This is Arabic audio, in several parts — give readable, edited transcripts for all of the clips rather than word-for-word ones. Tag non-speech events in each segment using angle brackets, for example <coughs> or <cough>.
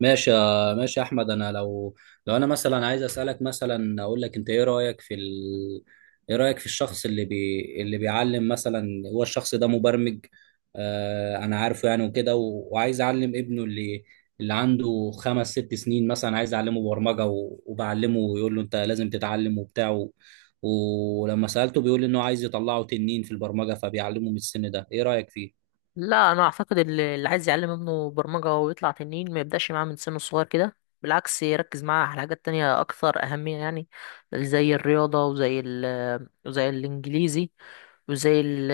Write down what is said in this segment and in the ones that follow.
ماشي يا احمد انا لو انا مثلا عايز اسالك، مثلا اقول لك، انت ايه رايك في ايه رايك في الشخص اللي بيعلم مثلا؟ هو الشخص ده مبرمج، آه انا عارفه، يعني وكده وعايز اعلم ابنه اللي عنده خمس ست سنين مثلا، عايز اعلمه برمجه وبعلمه ويقول له انت لازم تتعلم وبتاع، ولما سالته بيقول انه عايز يطلعه تنين في البرمجه، فبيعلمه من السن ده. ايه رايك فيه؟ لا، انا اعتقد اللي عايز يعلم ابنه برمجة ويطلع تنين ما يبدأش معاه من سنه الصغير كده. بالعكس، يركز معاه على حاجات تانية اكثر اهمية يعني، زي الرياضة، وزي وزي الانجليزي، وزي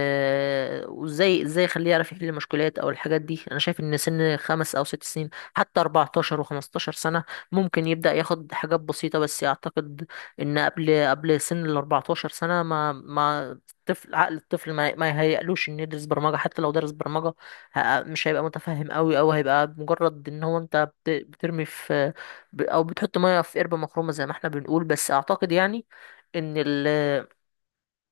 وزي ازاي يخليه يعرف يحل مشكلات او الحاجات دي. انا شايف ان سن خمس او ست سنين حتى 14 و15 سنة ممكن يبدأ ياخد حاجات بسيطة، بس اعتقد ان قبل سن ال 14 سنة ما ما الطفل، عقل الطفل ما ما يهيألوش انه يدرس برمجة. حتى لو درس برمجة، مش هيبقى متفهم قوي، او هيبقى مجرد ان هو انت بترمي في، او بتحط مية في قربة مخرومة زي ما احنا بنقول. بس اعتقد يعني ان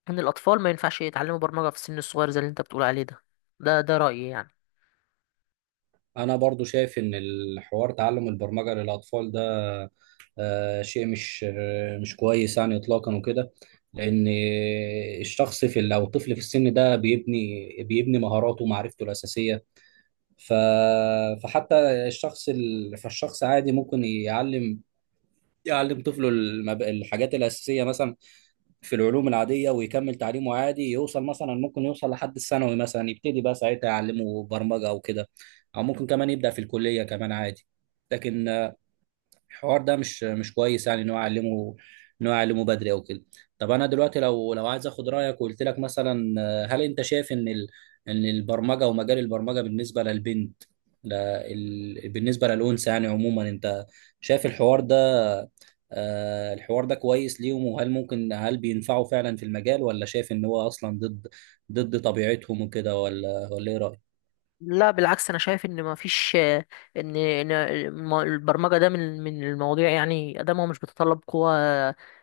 ان الاطفال ما ينفعش يتعلموا برمجة في السن الصغير زي اللي انت بتقول عليه ده. ده رأيي يعني. انا برضو شايف ان الحوار تعلم البرمجه للاطفال ده، شيء مش كويس يعني اطلاقا وكده. لان الشخص في او الطفل في السن ده بيبني مهاراته ومعرفته الاساسيه. ف فحتى فالشخص عادي ممكن يعلم طفله الحاجات الاساسيه، مثلا في العلوم العاديه، ويكمل تعليمه عادي، يوصل مثلا، ممكن يوصل لحد الثانوي مثلا، يبتدي بقى ساعتها يعلمه برمجه او كده، او ممكن كمان يبدا في الكليه كمان عادي. لكن الحوار ده مش كويس يعني، ان هو يعلمه بدري او كده. طب انا دلوقتي لو عايز اخد رايك وقلت لك مثلا، هل انت شايف ان ان البرمجه ومجال البرمجه بالنسبه للبنت، بالنسبه للانثى يعني عموما، انت شايف الحوار ده، الحوار ده كويس ليهم؟ وهل ممكن، هل بينفعوا فعلا في المجال، ولا شايف ان هو اصلا ضد طبيعتهم وكده؟ ولا ايه رأيك؟ لا، بالعكس، انا شايف ان ما فيش، ان البرمجه ده من المواضيع يعني ادامها مش بتتطلب قوه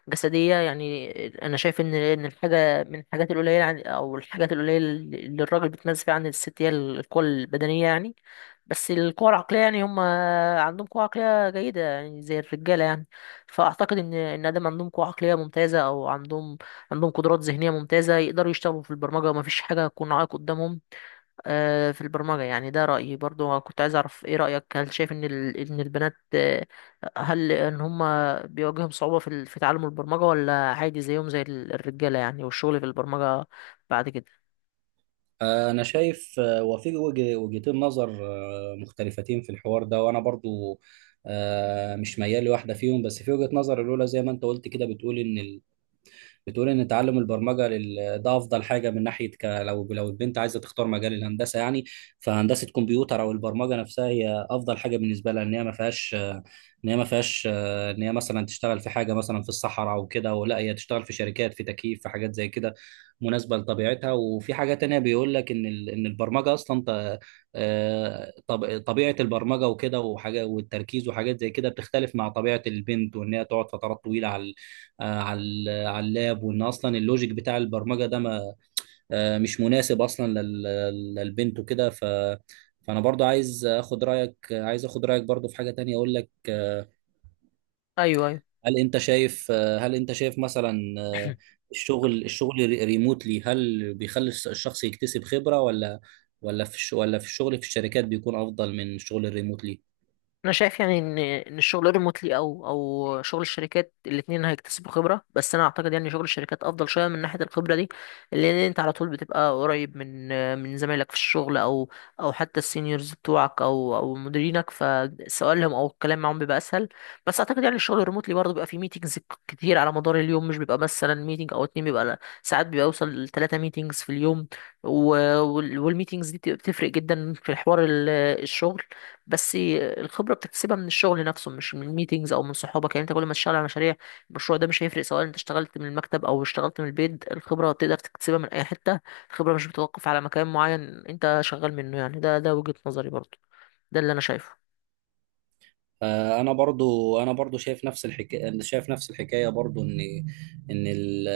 جسديه يعني. انا شايف ان الحاجه من الحاجات القليله او الحاجات القليله اللي الراجل بيتميز فيها عن الست هي القوه البدنيه يعني. بس القوه العقليه يعني هم عندهم قوه عقليه جيده يعني زي الرجاله يعني. فاعتقد ان ادام عندهم قوه عقليه ممتازه، او عندهم قدرات ذهنيه ممتازه، يقدروا يشتغلوا في البرمجه وما فيش حاجه تكون عائق قدامهم في البرمجة يعني. ده رأيي. برضو كنت عايز أعرف إيه رأيك، هل شايف إن إن البنات، هل إن هما بيواجههم صعوبة في تعلم البرمجة، ولا عادي زيهم زي الرجالة يعني، والشغل في البرمجة بعد كده؟ أنا شايف، وفي وجهتين نظر مختلفتين في الحوار ده، وأنا برضو مش ميال لواحدة فيهم. بس في وجهة نظر الأولى زي ما أنت قلت كده، بتقول ان تعلم البرمجه ده افضل حاجه من ناحيه لو البنت عايزه تختار مجال الهندسه يعني، فهندسه كمبيوتر او البرمجه نفسها هي افضل حاجه بالنسبه لها، ان هي ما فيهاش ان هي مثلا تشتغل في حاجه مثلا في الصحراء او كده، ولا هي تشتغل في شركات في تكييف في حاجات زي كده، مناسبه لطبيعتها. وفي حاجه تانية بيقول لك ان ان البرمجه اصلا طبيعه البرمجه وكده وحاجه والتركيز وحاجات زي كده بتختلف مع طبيعه البنت، وان هي تقعد فترات طويله على على على اللاب، وان اصلا اللوجيك بتاع البرمجه ده ما آه، مش مناسب اصلا للبنت وكده. فانا برضو عايز اخد رايك، عايز اخد رايك برضو في حاجه تانية اقول لك، أيوه، أيوه، هل انت شايف، هل انت شايف مثلا، ريموتلي هل بيخلي الشخص يكتسب خبره؟ ولا في ولا في الشغل في الشركات بيكون افضل من الشغل الريموتلي؟ انا شايف يعني ان الشغل ريموتلي او شغل الشركات، الاثنين هيكتسبوا خبره. بس انا اعتقد يعني شغل الشركات افضل شويه من ناحيه الخبره دي، لان انت على طول بتبقى قريب من زمايلك في الشغل، او او حتى السينيورز بتوعك او مديرينك، فسؤالهم او الكلام معاهم بيبقى اسهل. بس اعتقد يعني الشغل الريموتلي برضه بيبقى فيه ميتينجز كتير على مدار اليوم. مش بيبقى مثلا ميتينج او اتنين، بيبقى ساعات، بيوصل لثلاثه ميتينجز في اليوم. والميتينجز دي بتبقى بتفرق جدا في حوار الشغل. بس الخبره بتكتسبها من الشغل نفسه، مش من ميتينجز او من صحابك. يعني انت كل ما تشتغل على مشاريع، المشروع ده مش هيفرق سواء انت اشتغلت من المكتب او اشتغلت من البيت. الخبره تقدر تكتسبها من اي حته. الخبره مش بتتوقف على مكان معين انت شغال منه يعني. ده وجهه نظري برضه. ده اللي انا شايفه. انا برضو، شايف نفس الحكايه، انا شايف نفس الحكايه برضو، ان ان ال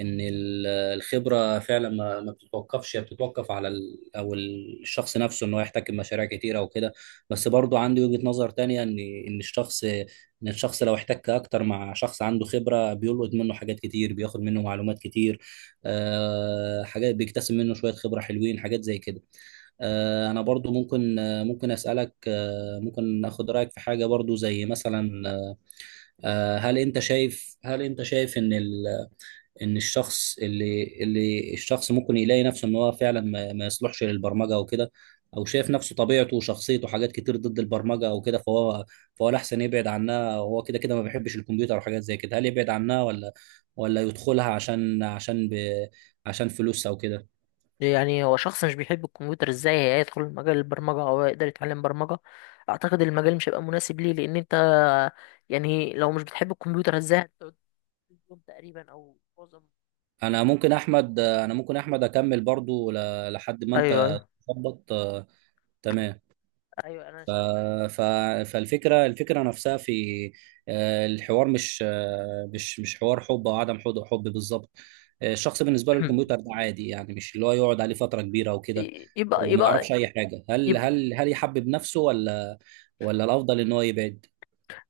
ان الخبره فعلا ما بتتوقفش، هي بتتوقف على ال، او الشخص نفسه، ان هو يحتكم مشاريع كتيره وكده. بس برضو عندي وجهه نظر تانية، ان الشخص لو احتك اكتر مع شخص عنده خبره، بيلقط منه حاجات كتير، بياخد منه معلومات كتير، حاجات، بيكتسب منه شويه خبره حلوين، حاجات زي كده. انا برضو ممكن اسالك، ممكن اخد رايك في حاجه برضو زي مثلا، هل انت شايف ان ان الشخص اللي ممكن يلاقي نفسه ان هو فعلا ما يصلحش للبرمجه او كده، او شايف نفسه طبيعته وشخصيته حاجات كتير ضد البرمجه او كده، فهو الاحسن يبعد عنها، وهو كده كده ما بيحبش الكمبيوتر وحاجات زي كده. هل يبعد عنها ولا يدخلها عشان عشان ب عشان فلوس او كده؟ يعني هو شخص مش بيحب الكمبيوتر، ازاي هيدخل مجال البرمجه او يقدر يتعلم برمجه؟ اعتقد المجال مش هيبقى مناسب ليه، لان انت يعني لو مش بتحب الكمبيوتر، ازاي هتقعد طول اليوم تقريبا او معظم، او انا ممكن احمد اكمل برضو لحد ما ايوه، انت ايوه، تظبط، تمام. ايوه، انا ف... ف... فالفكره، الفكره نفسها في آه، الحوار مش مش حوار حب او عدم حب، حب بالظبط. الشخص بالنسبه له شايف <clears throat> الكمبيوتر <coughs> ده عادي، يعني مش اللي هو يقعد عليه فتره كبيره او كده، يبقى وما يبقى يعرفش اي حاجه. هل يبقى هل هل يحبب نفسه، ولا ولا الافضل ان هو يبعد؟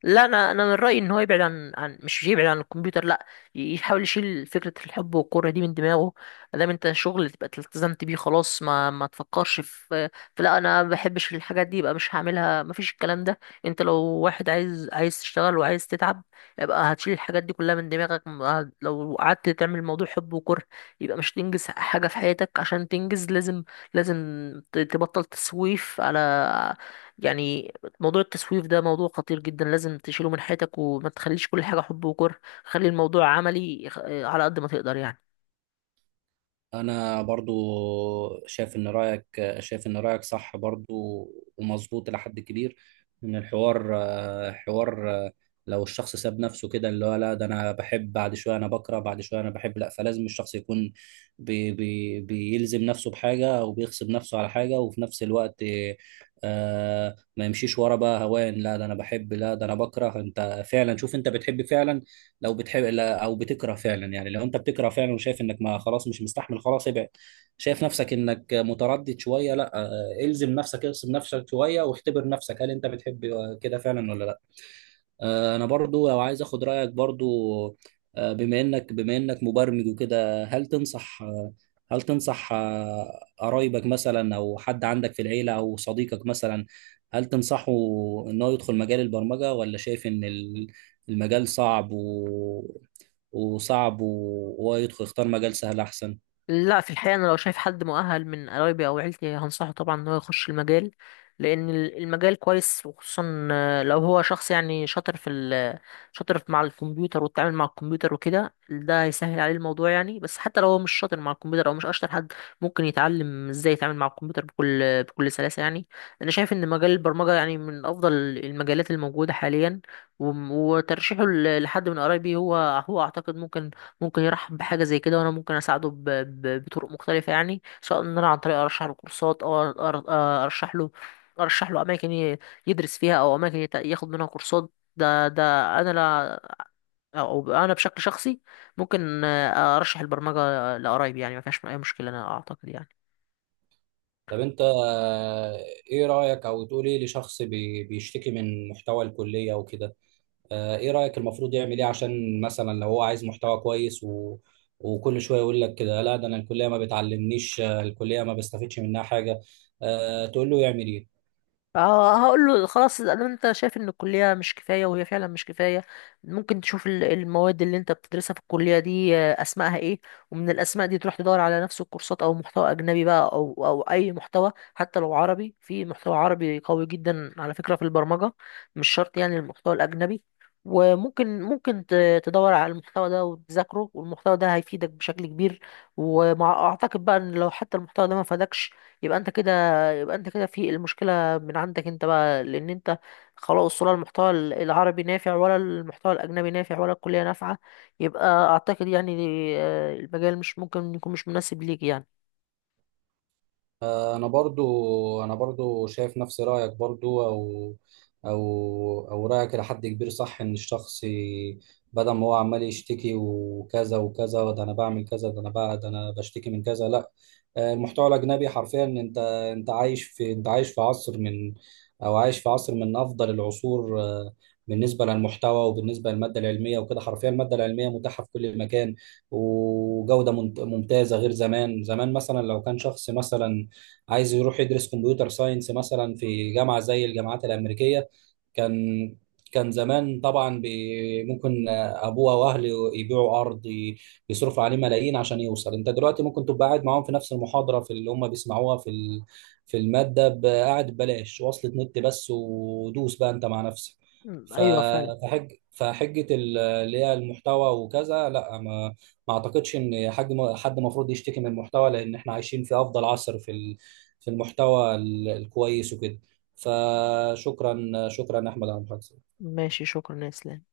لا، انا من رايي ان هو يبعد عن، مش يبعد عن الكمبيوتر لا. يحاول يشيل فكره الحب والكره دي من دماغه. ما دام انت شغل تبقى التزمت بيه، خلاص، ما ما تفكرش في، في لا انا ما بحبش الحاجات دي يبقى مش هعملها. ما فيش الكلام ده. انت لو واحد عايز، تشتغل وعايز تتعب، يبقى هتشيل الحاجات دي كلها من دماغك. لو قعدت تعمل موضوع حب وكره، يبقى مش تنجز حاجه في حياتك. عشان تنجز لازم، لازم تبطل تسويف على يعني. موضوع التسويف ده موضوع خطير جدا، لازم تشيله من حياتك وما تخليش كل حاجة حب وكره. خلي الموضوع عملي، على قد ما تقدر يعني. انا برضو شايف ان رايك، صح برضو ومظبوط الى حد كبير. ان الحوار حوار، لو الشخص ساب نفسه كده، اللي هو لا ده انا بحب بعد شويه، انا بكره بعد شويه، انا بحب، لا. فلازم الشخص يكون بي بي بيلزم نفسه بحاجه او بيغصب نفسه على حاجه، وفي نفس الوقت آه ما يمشيش ورا بقى هوان، لا ده انا بحب، لا ده انا بكره. انت فعلا شوف انت بتحب فعلا، لو بتحب، او بتكره فعلا يعني. لو انت بتكره فعلا وشايف انك ما خلاص مش مستحمل، خلاص ابعد. شايف نفسك انك متردد شويه، لا، الزم نفسك، اغصب نفسك شويه واختبر نفسك، هل انت بتحب كده فعلا ولا لا. انا برضو لو عايز اخد رايك برضو، بما انك مبرمج وكده، هل تنصح، هل تنصح، قرايبك مثلا او حد عندك في العيله او صديقك مثلا، هل تنصحه ان هو يدخل مجال البرمجه، ولا شايف ان المجال صعب وصعب، وهو يدخل يختار مجال سهل احسن؟ لا، في الحقيقة أنا لو شايف حد مؤهل من قرايبي أو عيلتي هنصحه طبعا إن هو يخش المجال، لأن المجال كويس. وخصوصا لو هو شخص يعني شاطر في شاطر مع الكمبيوتر والتعامل مع الكمبيوتر وكده، ده هيسهل عليه الموضوع يعني. بس حتى لو هو مش شاطر مع الكمبيوتر، أو مش أشطر حد، ممكن يتعلم إزاي يتعامل مع الكمبيوتر بكل سلاسة يعني. أنا شايف إن مجال البرمجة يعني من أفضل المجالات الموجودة حاليا. وترشيحه لحد من قرايبي هو، أعتقد ممكن، ممكن يرحب بحاجة زي كده. وأنا ممكن أساعده بطرق مختلفة يعني، سواء إن أنا عن طريق أرشح له كورسات، أو أر... آه، أرشح له أرشح له أماكن يدرس فيها، أو أماكن ياخد منها كورسات. ده أنا لا، أو أنا بشكل شخصي ممكن أرشح البرمجة لقرايبي. يعني ما فيهاش أي مشكلة أنا أعتقد يعني. طب انت، ايه رأيك او تقول ايه لشخص بيشتكي من محتوى الكلية وكده؟ ايه رأيك، المفروض يعمل ايه عشان مثلا لو هو عايز محتوى كويس، وكل شوية يقول لك كده، لا ده انا الكلية ما بتعلمنيش، الكلية ما بستفدش منها حاجة، تقول له يعمل ايه؟ اه، هقول له خلاص، ده انت شايف ان الكليه مش كفايه، وهي فعلا مش كفايه. ممكن تشوف المواد اللي انت بتدرسها في الكليه دي اسمائها ايه، ومن الاسماء دي تروح تدور على نفس الكورسات او محتوى اجنبي بقى، او او اي محتوى. حتى لو عربي، في محتوى عربي قوي جدا على فكره في البرمجه، مش شرط يعني المحتوى الاجنبي. وممكن، ممكن تدور على المحتوى ده وتذاكره، والمحتوى ده هيفيدك بشكل كبير. ومع اعتقد بقى ان لو حتى المحتوى ده ما فادكش، يبقى انت كده، يبقى انت كده في المشكله من عندك انت بقى. لان انت خلاص، ولا المحتوى العربي نافع، ولا المحتوى الاجنبي نافع، ولا الكلية نافعة، يبقى اعتقد يعني المجال مش ممكن، يكون مش مناسب ليك يعني. انا برضو، شايف نفس رأيك برضو، او او رأيك لحد كبير صح، ان الشخص بدل ما هو عمال يشتكي وكذا وكذا، ده انا بعمل كذا، ده انا بقى، ده انا بشتكي من كذا، لا. المحتوى الاجنبي حرفيا، انت انت عايش في عصر من، او عايش في عصر من افضل العصور، بالنسبه للمحتوى وبالنسبه للماده العلميه وكده. حرفيا الماده العلميه متاحه في كل مكان، وجوده ممتازه، غير زمان. زمان مثلا لو كان شخص مثلا عايز يروح يدرس كمبيوتر ساينس مثلا في جامعه زي الجامعات الامريكيه، كان كان زمان طبعا ممكن ابوه واهله يبيعوا ارض، بيصرفوا عليه ملايين عشان يوصل. انت دلوقتي ممكن تبقى قاعد معاهم في نفس المحاضره، في اللي هم بيسمعوها في في الماده، قاعد ببلاش، وصلة نت بس ودوس بقى انت مع نفسك. م، ف- ايوه فعلا. فحجه اللي هي المحتوى وكذا، لا، ما اعتقدش ان حد المفروض يشتكي من المحتوى، لان احنا عايشين في افضل عصر في في المحتوى الكويس وكده. فشكرا احمد على المحادثه. ماشي، شكرا يا اسلام.